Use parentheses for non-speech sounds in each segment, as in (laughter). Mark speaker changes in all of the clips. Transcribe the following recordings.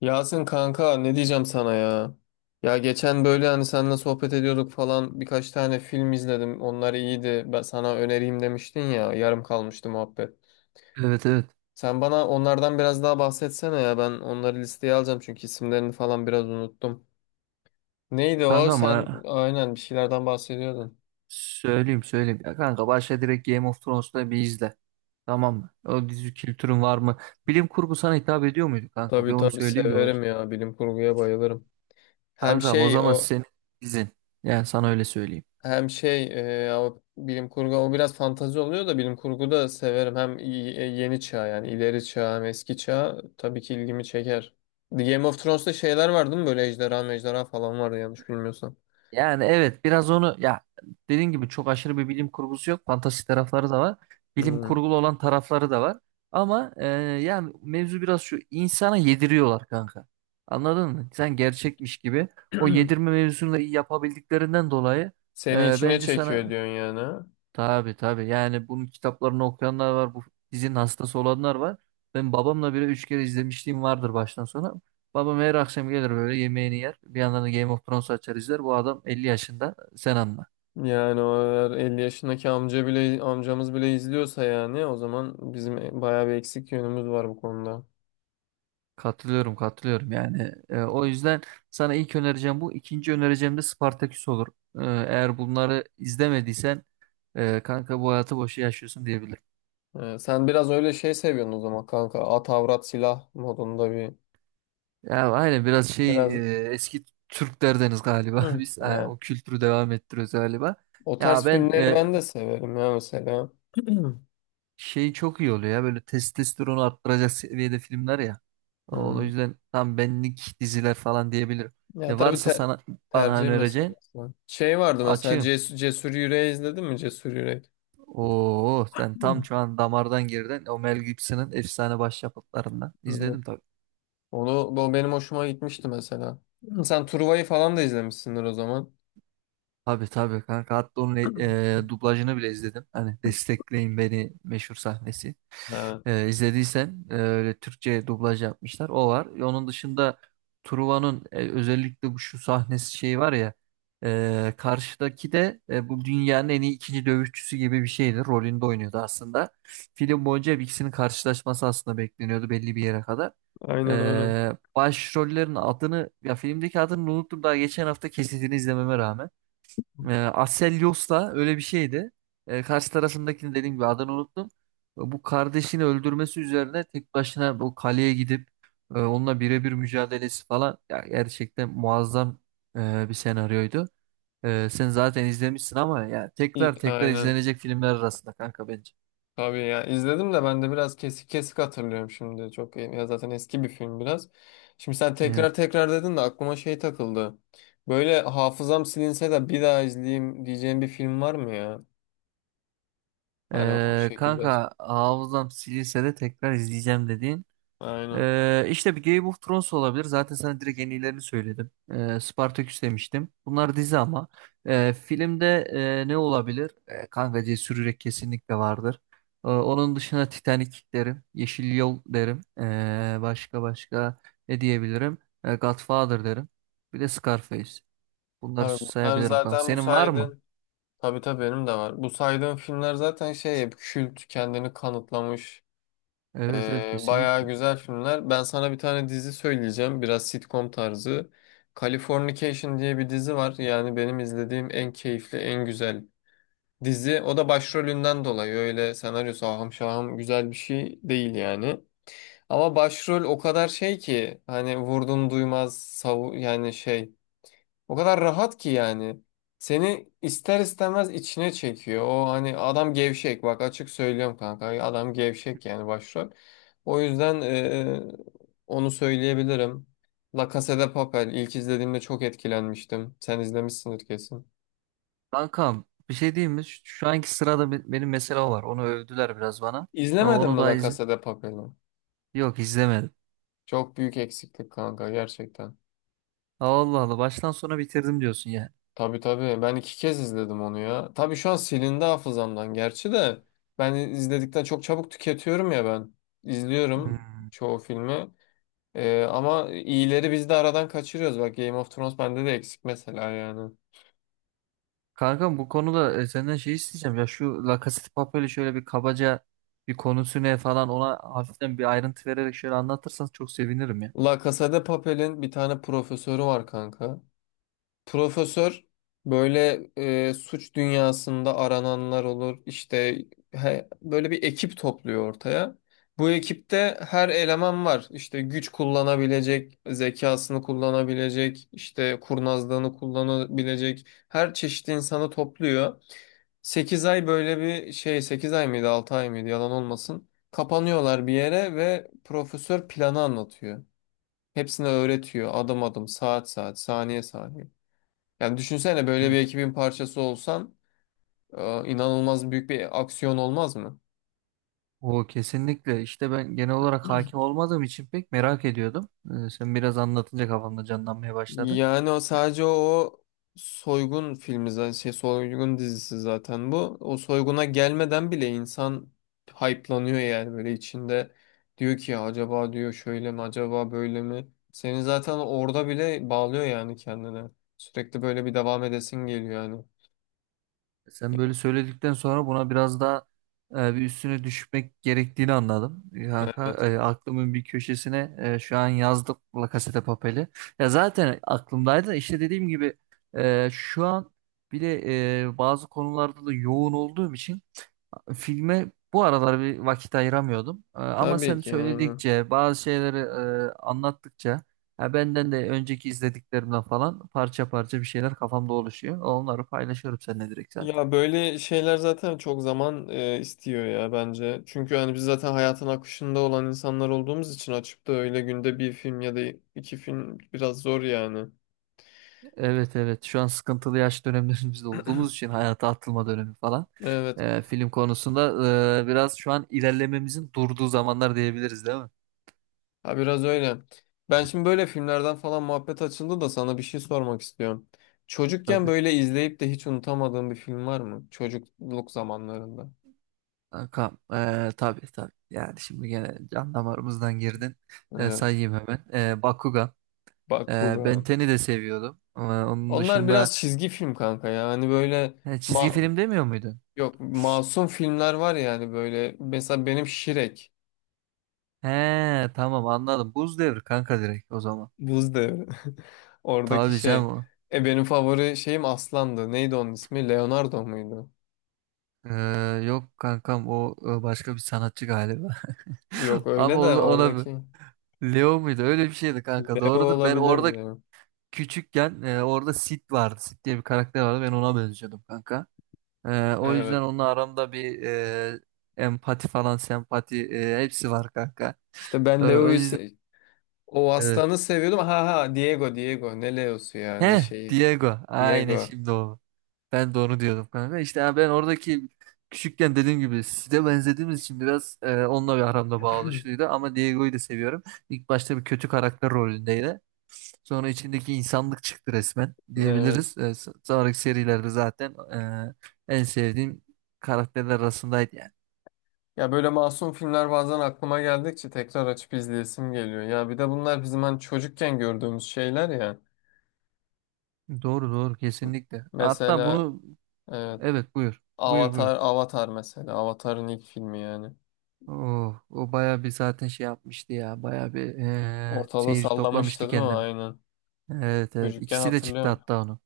Speaker 1: Yasin kanka, ne diyeceğim sana ya? Ya geçen böyle hani seninle sohbet ediyorduk falan, birkaç tane film izledim. Onlar iyiydi. Ben sana önereyim demiştin ya. Yarım kalmıştı muhabbet.
Speaker 2: Evet evet.
Speaker 1: Sen bana onlardan biraz daha bahsetsene ya. Ben onları listeye alacağım çünkü isimlerini falan biraz unuttum. Neydi o?
Speaker 2: Kanka
Speaker 1: Sen
Speaker 2: ama
Speaker 1: aynen bir şeylerden bahsediyordun.
Speaker 2: söyleyeyim söyleyeyim. Ya kanka başla direkt Game of Thrones'ta bir izle. Tamam mı? O dizi kültürün var mı? Bilim kurgu sana hitap ediyor muydu kanka? Bir
Speaker 1: Tabii
Speaker 2: onu
Speaker 1: tabii,
Speaker 2: söyleyeyim de
Speaker 1: severim
Speaker 2: başla.
Speaker 1: ya. Bilim kurguya bayılırım. Hem
Speaker 2: Kankam o
Speaker 1: şey
Speaker 2: zaman
Speaker 1: o
Speaker 2: senin dizin. Yani sana öyle söyleyeyim.
Speaker 1: Hem şey e, ama bilim kurgu o biraz fantazi oluyor da, bilim kurgu da severim. Hem yeni çağ, yani ileri çağ, hem eski çağ tabii ki ilgimi çeker. The Game of Thrones'ta şeyler vardı mı böyle, ejderha mejderha falan vardı yanlış bilmiyorsam.
Speaker 2: Yani evet biraz onu ya dediğin gibi çok aşırı bir bilim kurgusu yok. Fantastik tarafları da var. Bilim
Speaker 1: Hmm.
Speaker 2: kurgulu olan tarafları da var. Ama yani mevzu biraz şu insana yediriyorlar kanka. Anladın mı? Sen gerçekmiş gibi. O yedirme
Speaker 1: (clears throat)
Speaker 2: mevzusunu da iyi yapabildiklerinden dolayı,
Speaker 1: Seni içine
Speaker 2: bence
Speaker 1: çekiyor
Speaker 2: sana.
Speaker 1: diyorsun yani, ha?
Speaker 2: Tabii tabii. Yani bunun kitaplarını okuyanlar var. Bu dizinin hastası olanlar var. Ben babamla bile 3 kere izlemişliğim vardır baştan sona. Babam her akşam gelir böyle yemeğini yer. Bir yandan da Game of Thrones açar izler. Bu adam 50 yaşında. Sen anla.
Speaker 1: Yani o eğer 50 yaşındaki amca bile, amcamız bile izliyorsa, yani o zaman bizim bayağı bir eksik yönümüz var bu konuda.
Speaker 2: Katılıyorum katılıyorum yani. O yüzden sana ilk önereceğim bu. İkinci önereceğim de Spartaküs olur. Eğer bunları izlemediysen, kanka bu hayatı boşa yaşıyorsun diyebilirim.
Speaker 1: Sen biraz öyle şey seviyorsun o zaman kanka. At avrat silah modunda bir
Speaker 2: Ya aynen biraz şey,
Speaker 1: biraz
Speaker 2: eski Türklerdeniz galiba (laughs)
Speaker 1: Hı.
Speaker 2: biz ha,
Speaker 1: Evet.
Speaker 2: o kültürü devam ettiriyoruz galiba.
Speaker 1: O
Speaker 2: Ya
Speaker 1: tarz
Speaker 2: ben,
Speaker 1: filmleri ben de severim ya mesela. (clears throat)
Speaker 2: şey çok iyi oluyor ya böyle testosteronu arttıracak seviyede filmler ya. O
Speaker 1: Hı.
Speaker 2: yüzden tam benlik diziler falan diyebilirim.
Speaker 1: Ya
Speaker 2: Ne
Speaker 1: tabii,
Speaker 2: varsa sana bana
Speaker 1: tercih
Speaker 2: önereceğin
Speaker 1: meselesi. Şey vardı mesela,
Speaker 2: açığım.
Speaker 1: Cesur, Cesur Yüreği izledin mi, Cesur Yürek?
Speaker 2: Oo, sen tam
Speaker 1: Hı.
Speaker 2: şu an damardan girdin. O Mel Gibson'ın efsane başyapıtlarından.
Speaker 1: Evet.
Speaker 2: İzledim tabii.
Speaker 1: Onu, o benim hoşuma gitmişti mesela. Sen Truva'yı falan da izlemişsindir o zaman.
Speaker 2: Tabii tabii kanka, hatta onun
Speaker 1: (clears throat)
Speaker 2: dublajını bile izledim. Hani destekleyin beni meşhur sahnesi.
Speaker 1: Evet.
Speaker 2: İzlediysen öyle Türkçe dublaj yapmışlar. O var. Onun dışında Truva'nın, özellikle bu şu sahnesi şey var ya, karşıdaki de bu dünyanın en iyi ikinci dövüşçüsü gibi bir şeydi. Rolünde oynuyordu aslında. Film boyunca hep ikisinin karşılaşması aslında bekleniyordu belli bir yere kadar.
Speaker 1: Aynen aynen.
Speaker 2: Başrollerin adını, ya filmdeki adını unuttum daha geçen hafta kesitini izlememe rağmen. Aselios da öyle bir şeydi. Karşı tarafındakini dediğim gibi adını unuttum. Bu kardeşini öldürmesi üzerine tek başına bu kaleye gidip, onunla birebir mücadelesi falan ya, gerçekten muazzam bir senaryoydu. Sen zaten izlemişsin ama ya tekrar tekrar
Speaker 1: Aynen.
Speaker 2: izlenecek filmler arasında kanka bence.
Speaker 1: Tabii ya, izledim de ben de biraz kesik kesik hatırlıyorum şimdi. Çok iyi. Ya zaten eski bir film biraz. Şimdi sen
Speaker 2: Evet.
Speaker 1: tekrar tekrar dedin de aklıma şey takıldı. Böyle hafızam silinse de bir daha izleyeyim diyeceğim bir film var mı ya? Hani o şekilde.
Speaker 2: Kanka, hafızam silinse de tekrar izleyeceğim dediğin,
Speaker 1: Aynen.
Speaker 2: İşte bir Game of Thrones olabilir. Zaten sana direkt en iyilerini söyledim. Spartaküs demiştim. Bunlar dizi ama. Filmde ne olabilir? Kanka, Cesur Yürek kesinlikle vardır. Onun dışında Titanic derim. Yeşil Yol derim. Başka başka ne diyebilirim? Godfather derim. Bir de Scarface. Bunları
Speaker 1: Tabii bunlar
Speaker 2: sayabilirim kanka.
Speaker 1: zaten, bu
Speaker 2: Senin var mı?
Speaker 1: saydığın. Tabii tabii, benim de var. Bu saydığım filmler zaten şey, hep kült, kendini kanıtlamış.
Speaker 2: Evet evet,
Speaker 1: Bayağı
Speaker 2: kesinlikle.
Speaker 1: güzel filmler. Ben sana bir tane dizi söyleyeceğim. Biraz sitcom tarzı. Californication diye bir dizi var. Yani benim izlediğim en keyifli, en güzel dizi. O da başrolünden dolayı. Öyle senaryosu ahım şahım güzel bir şey değil yani. Ama başrol o kadar şey ki, hani vurdum duymaz savu yani, şey, o kadar rahat ki yani. Seni ister istemez içine çekiyor. O hani, adam gevşek. Bak açık söylüyorum kanka. Adam gevşek yani, başrol. O yüzden onu söyleyebilirim. La Casa de Papel. İlk izlediğimde çok etkilenmiştim. Sen izlemişsindir kesin.
Speaker 2: Kankam bir şey diyeyim mi? Şu anki sırada benim mesela var. Onu övdüler biraz bana.
Speaker 1: İzlemedin
Speaker 2: Onu
Speaker 1: mi
Speaker 2: da
Speaker 1: La Casa de Papel'i?
Speaker 2: Yok, izlemedim.
Speaker 1: Çok büyük eksiklik kanka, gerçekten.
Speaker 2: Allah Allah, baştan sona bitirdim diyorsun yani.
Speaker 1: Tabii tabii, ben iki kez izledim onu ya. Tabii şu an silindi hafızamdan gerçi de, ben izledikten çok çabuk tüketiyorum ya ben. İzliyorum
Speaker 2: Hmm.
Speaker 1: çoğu filmi. Ama iyileri biz de aradan kaçırıyoruz. Bak, Game of Thrones bende de eksik mesela yani.
Speaker 2: Kankam, bu konuda senden şey isteyeceğim, ya şu La Casa de Papel'i şöyle bir kabaca, bir konusu ne falan, ona hafiften bir ayrıntı vererek şöyle anlatırsan çok sevinirim ya.
Speaker 1: La Casa de Papel'in bir tane profesörü var kanka. Profesör böyle, suç dünyasında arananlar olur. İşte böyle bir ekip topluyor ortaya. Bu ekipte her eleman var. İşte güç kullanabilecek, zekasını kullanabilecek, işte kurnazlığını kullanabilecek her çeşit insanı topluyor. 8 ay böyle bir şey, 8 ay mıydı 6 ay mıydı, yalan olmasın. Kapanıyorlar bir yere ve profesör planı anlatıyor. Hepsine öğretiyor adım adım, saat saat, saniye saniye. Yani düşünsene, böyle bir
Speaker 2: Hmm.
Speaker 1: ekibin parçası olsan, inanılmaz büyük bir aksiyon olmaz mı?
Speaker 2: O kesinlikle işte, ben genel olarak hakim olmadığım için pek merak ediyordum. Sen biraz anlatınca kafamda canlanmaya başladı.
Speaker 1: Yani o sadece o soygun dizisi zaten bu. O soyguna gelmeden bile insan hype'lanıyor yani, böyle içinde diyor ki, acaba diyor şöyle mi, acaba böyle mi? Seni zaten orada bile bağlıyor yani kendine. Sürekli böyle bir devam edesin geliyor yani.
Speaker 2: Sen böyle söyledikten sonra buna biraz daha bir üstüne düşmek gerektiğini anladım.
Speaker 1: Yani
Speaker 2: Kanka,
Speaker 1: evet.
Speaker 2: aklımın bir köşesine şu an yazdım La Casa de Papel'i. Ya zaten aklımdaydı da, işte dediğim gibi şu an bile bazı konularda da yoğun olduğum için filme bu aralar bir vakit ayıramıyordum. Ama
Speaker 1: Tabii
Speaker 2: sen
Speaker 1: ki yani.
Speaker 2: söyledikçe bazı şeyleri, anlattıkça ya, benden de önceki izlediklerimden falan parça parça bir şeyler kafamda oluşuyor. Onları paylaşıyorum seninle direkt zaten.
Speaker 1: Ya böyle şeyler zaten çok zaman istiyor ya bence. Çünkü hani biz zaten hayatın akışında olan insanlar olduğumuz için, açıp da öyle günde bir film ya da iki film biraz zor yani.
Speaker 2: Evet evet, şu an sıkıntılı yaş dönemlerimizde olduğumuz için, hayata atılma dönemi falan,
Speaker 1: Evet.
Speaker 2: film konusunda biraz şu an ilerlememizin durduğu zamanlar diyebiliriz değil mi?
Speaker 1: Ha, biraz öyle. Ben şimdi böyle filmlerden falan muhabbet açıldı da sana bir şey sormak istiyorum. Çocukken
Speaker 2: Tabii.
Speaker 1: böyle izleyip de hiç unutamadığın bir film var mı? Çocukluk zamanlarında.
Speaker 2: Kankam, tabii tabii. Yani şimdi gene can damarımızdan girdin.
Speaker 1: Evet.
Speaker 2: Sayayım hemen. Bakugan. E, Ben
Speaker 1: Bakugan.
Speaker 2: 10'i de seviyordum. Onun
Speaker 1: Onlar
Speaker 2: dışında,
Speaker 1: biraz çizgi film kanka ya. Hani böyle,
Speaker 2: çizgi
Speaker 1: Ma-
Speaker 2: film demiyor muydun?
Speaker 1: yok, masum filmler var yani, böyle mesela benim Şirek,
Speaker 2: He, tamam anladım. Buz Devri kanka, direkt o zaman.
Speaker 1: Buz Devri, (laughs) oradaki
Speaker 2: Tabii
Speaker 1: şey,
Speaker 2: canım.
Speaker 1: benim favori şeyim Aslan'dı, neydi onun ismi, Leonardo muydu,
Speaker 2: E, Yok kankam, o başka bir sanatçı galiba. (laughs)
Speaker 1: yok,
Speaker 2: Ama
Speaker 1: öyle de
Speaker 2: ona mı?
Speaker 1: oradaki
Speaker 2: Leo muydu? Öyle bir şeydi kanka.
Speaker 1: Leo
Speaker 2: Doğrudur. Ben orada
Speaker 1: olabilirdi ya.
Speaker 2: küçükken orada Sid vardı. Sid diye bir karakter vardı. Ben ona benziyordum kanka. O
Speaker 1: Evet,
Speaker 2: yüzden onunla aramda bir empati falan, sempati, hepsi var kanka.
Speaker 1: işte ben
Speaker 2: O
Speaker 1: Leo'yu
Speaker 2: yüzden
Speaker 1: se- o
Speaker 2: evet.
Speaker 1: Aslan'ı seviyordum, ha ha, Diego, Diego, ne Leo'su ya ne
Speaker 2: He,
Speaker 1: şeyi,
Speaker 2: Diego. Aynen
Speaker 1: Diego,
Speaker 2: şimdi o. Ben de onu diyordum kanka. İşte ha, ben oradaki küçükken dediğim gibi size benzediğimiz için biraz onunla bir aramda bağ. Ama Diego'yu da seviyorum. İlk başta bir kötü karakter rolündeydi. Sonra içindeki insanlık çıktı resmen
Speaker 1: evet.
Speaker 2: diyebiliriz. Sonraki serilerde zaten en sevdiğim karakterler arasındaydı yani.
Speaker 1: Ya böyle masum filmler bazen aklıma geldikçe tekrar açıp izleyesim geliyor ya, bir de bunlar bizim hani çocukken gördüğümüz şeyler ya.
Speaker 2: Doğru doğru, kesinlikle. Hatta
Speaker 1: Mesela,
Speaker 2: bunu.
Speaker 1: evet,
Speaker 2: Evet buyur. Buyur buyur.
Speaker 1: Avatar, Avatar mesela. Avatar'ın ilk filmi yani.
Speaker 2: Oh, o bayağı bir zaten şey yapmıştı ya. Bayağı bir
Speaker 1: Ortalığı
Speaker 2: seyirci
Speaker 1: sallamıştı
Speaker 2: toplamıştı
Speaker 1: değil mi?
Speaker 2: kendini.
Speaker 1: Aynen.
Speaker 2: Evet evet.
Speaker 1: Çocukken
Speaker 2: İkisi de çıktı
Speaker 1: hatırlıyorum.
Speaker 2: hatta onun.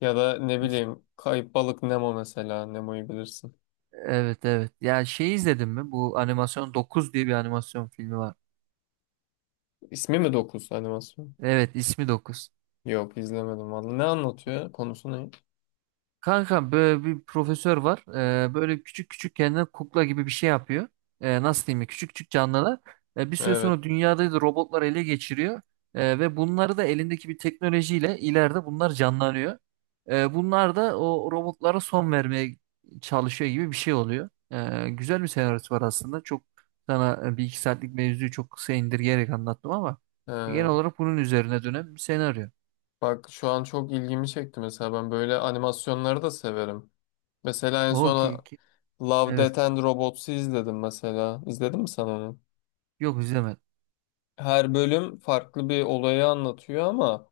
Speaker 1: Ya da ne
Speaker 2: İki-
Speaker 1: bileyim, Kayıp Balık Nemo mesela. Nemo'yu bilirsin.
Speaker 2: Evet evet. Ya şey, izledin mi? Bu animasyon 9 diye bir animasyon filmi var.
Speaker 1: İsmi mi 9 animasyon?
Speaker 2: Evet, ismi 9.
Speaker 1: Yok, izlemedim vallahi. Ne anlatıyor? Konusu ne?
Speaker 2: Kankam, böyle bir profesör var. Böyle küçük küçük kendine kukla gibi bir şey yapıyor. Nasıl diyeyim ya? Küçük küçük canlılar. Bir süre
Speaker 1: Evet.
Speaker 2: sonra dünyada da robotlar ele geçiriyor. Ve bunları da elindeki bir teknolojiyle ileride bunlar canlanıyor. Bunlar da o robotlara son vermeye çalışıyor gibi bir şey oluyor. Güzel bir senaryosu var aslında. Çok sana bir iki saatlik mevzuyu çok kısa indirgeyerek anlattım ama genel
Speaker 1: Ee,
Speaker 2: olarak bunun üzerine dönen bir senaryo.
Speaker 1: Bak şu an çok ilgimi çekti mesela. Ben böyle animasyonları da severim. Mesela en
Speaker 2: O
Speaker 1: son
Speaker 2: ki, ki-
Speaker 1: Love, Death
Speaker 2: evet.
Speaker 1: and Robots'u izledim mesela. İzledin mi sen onu?
Speaker 2: Yok, izlemedim.
Speaker 1: Her bölüm farklı bir olayı anlatıyor ama,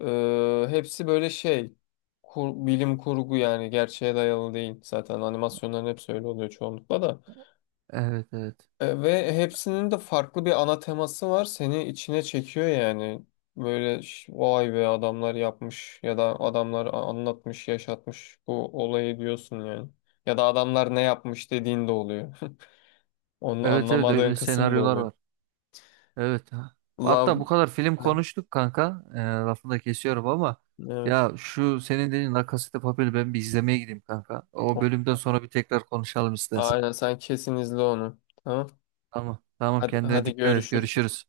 Speaker 1: Hepsi böyle şey, bilim kurgu yani, gerçeğe dayalı değil zaten, animasyonların hepsi öyle oluyor çoğunlukla da.
Speaker 2: Evet evet.
Speaker 1: E, ve hepsinin de farklı bir ana teması var, seni içine çekiyor yani, böyle vay be, adamlar yapmış, ya da adamlar anlatmış, yaşatmış bu olayı diyorsun yani, ya da adamlar ne yapmış dediğin de oluyor, (laughs) onu
Speaker 2: Evet evet,
Speaker 1: anlamadığın
Speaker 2: öyle
Speaker 1: kısım da
Speaker 2: senaryolar
Speaker 1: oluyor.
Speaker 2: var. Evet. Ha. Hatta
Speaker 1: Love
Speaker 2: bu kadar film
Speaker 1: Ha,
Speaker 2: konuştuk kanka. Lafını da kesiyorum ama
Speaker 1: evet,
Speaker 2: ya, şu senin dediğin La Casa de Papel'i ben bir izlemeye gideyim kanka. O bölümden sonra bir tekrar konuşalım istersen.
Speaker 1: aynen, sen kesin izle onu, tamam,
Speaker 2: Tamam. Tamam,
Speaker 1: hadi
Speaker 2: kendine
Speaker 1: hadi,
Speaker 2: dikkat et.
Speaker 1: görüşürüz.
Speaker 2: Görüşürüz.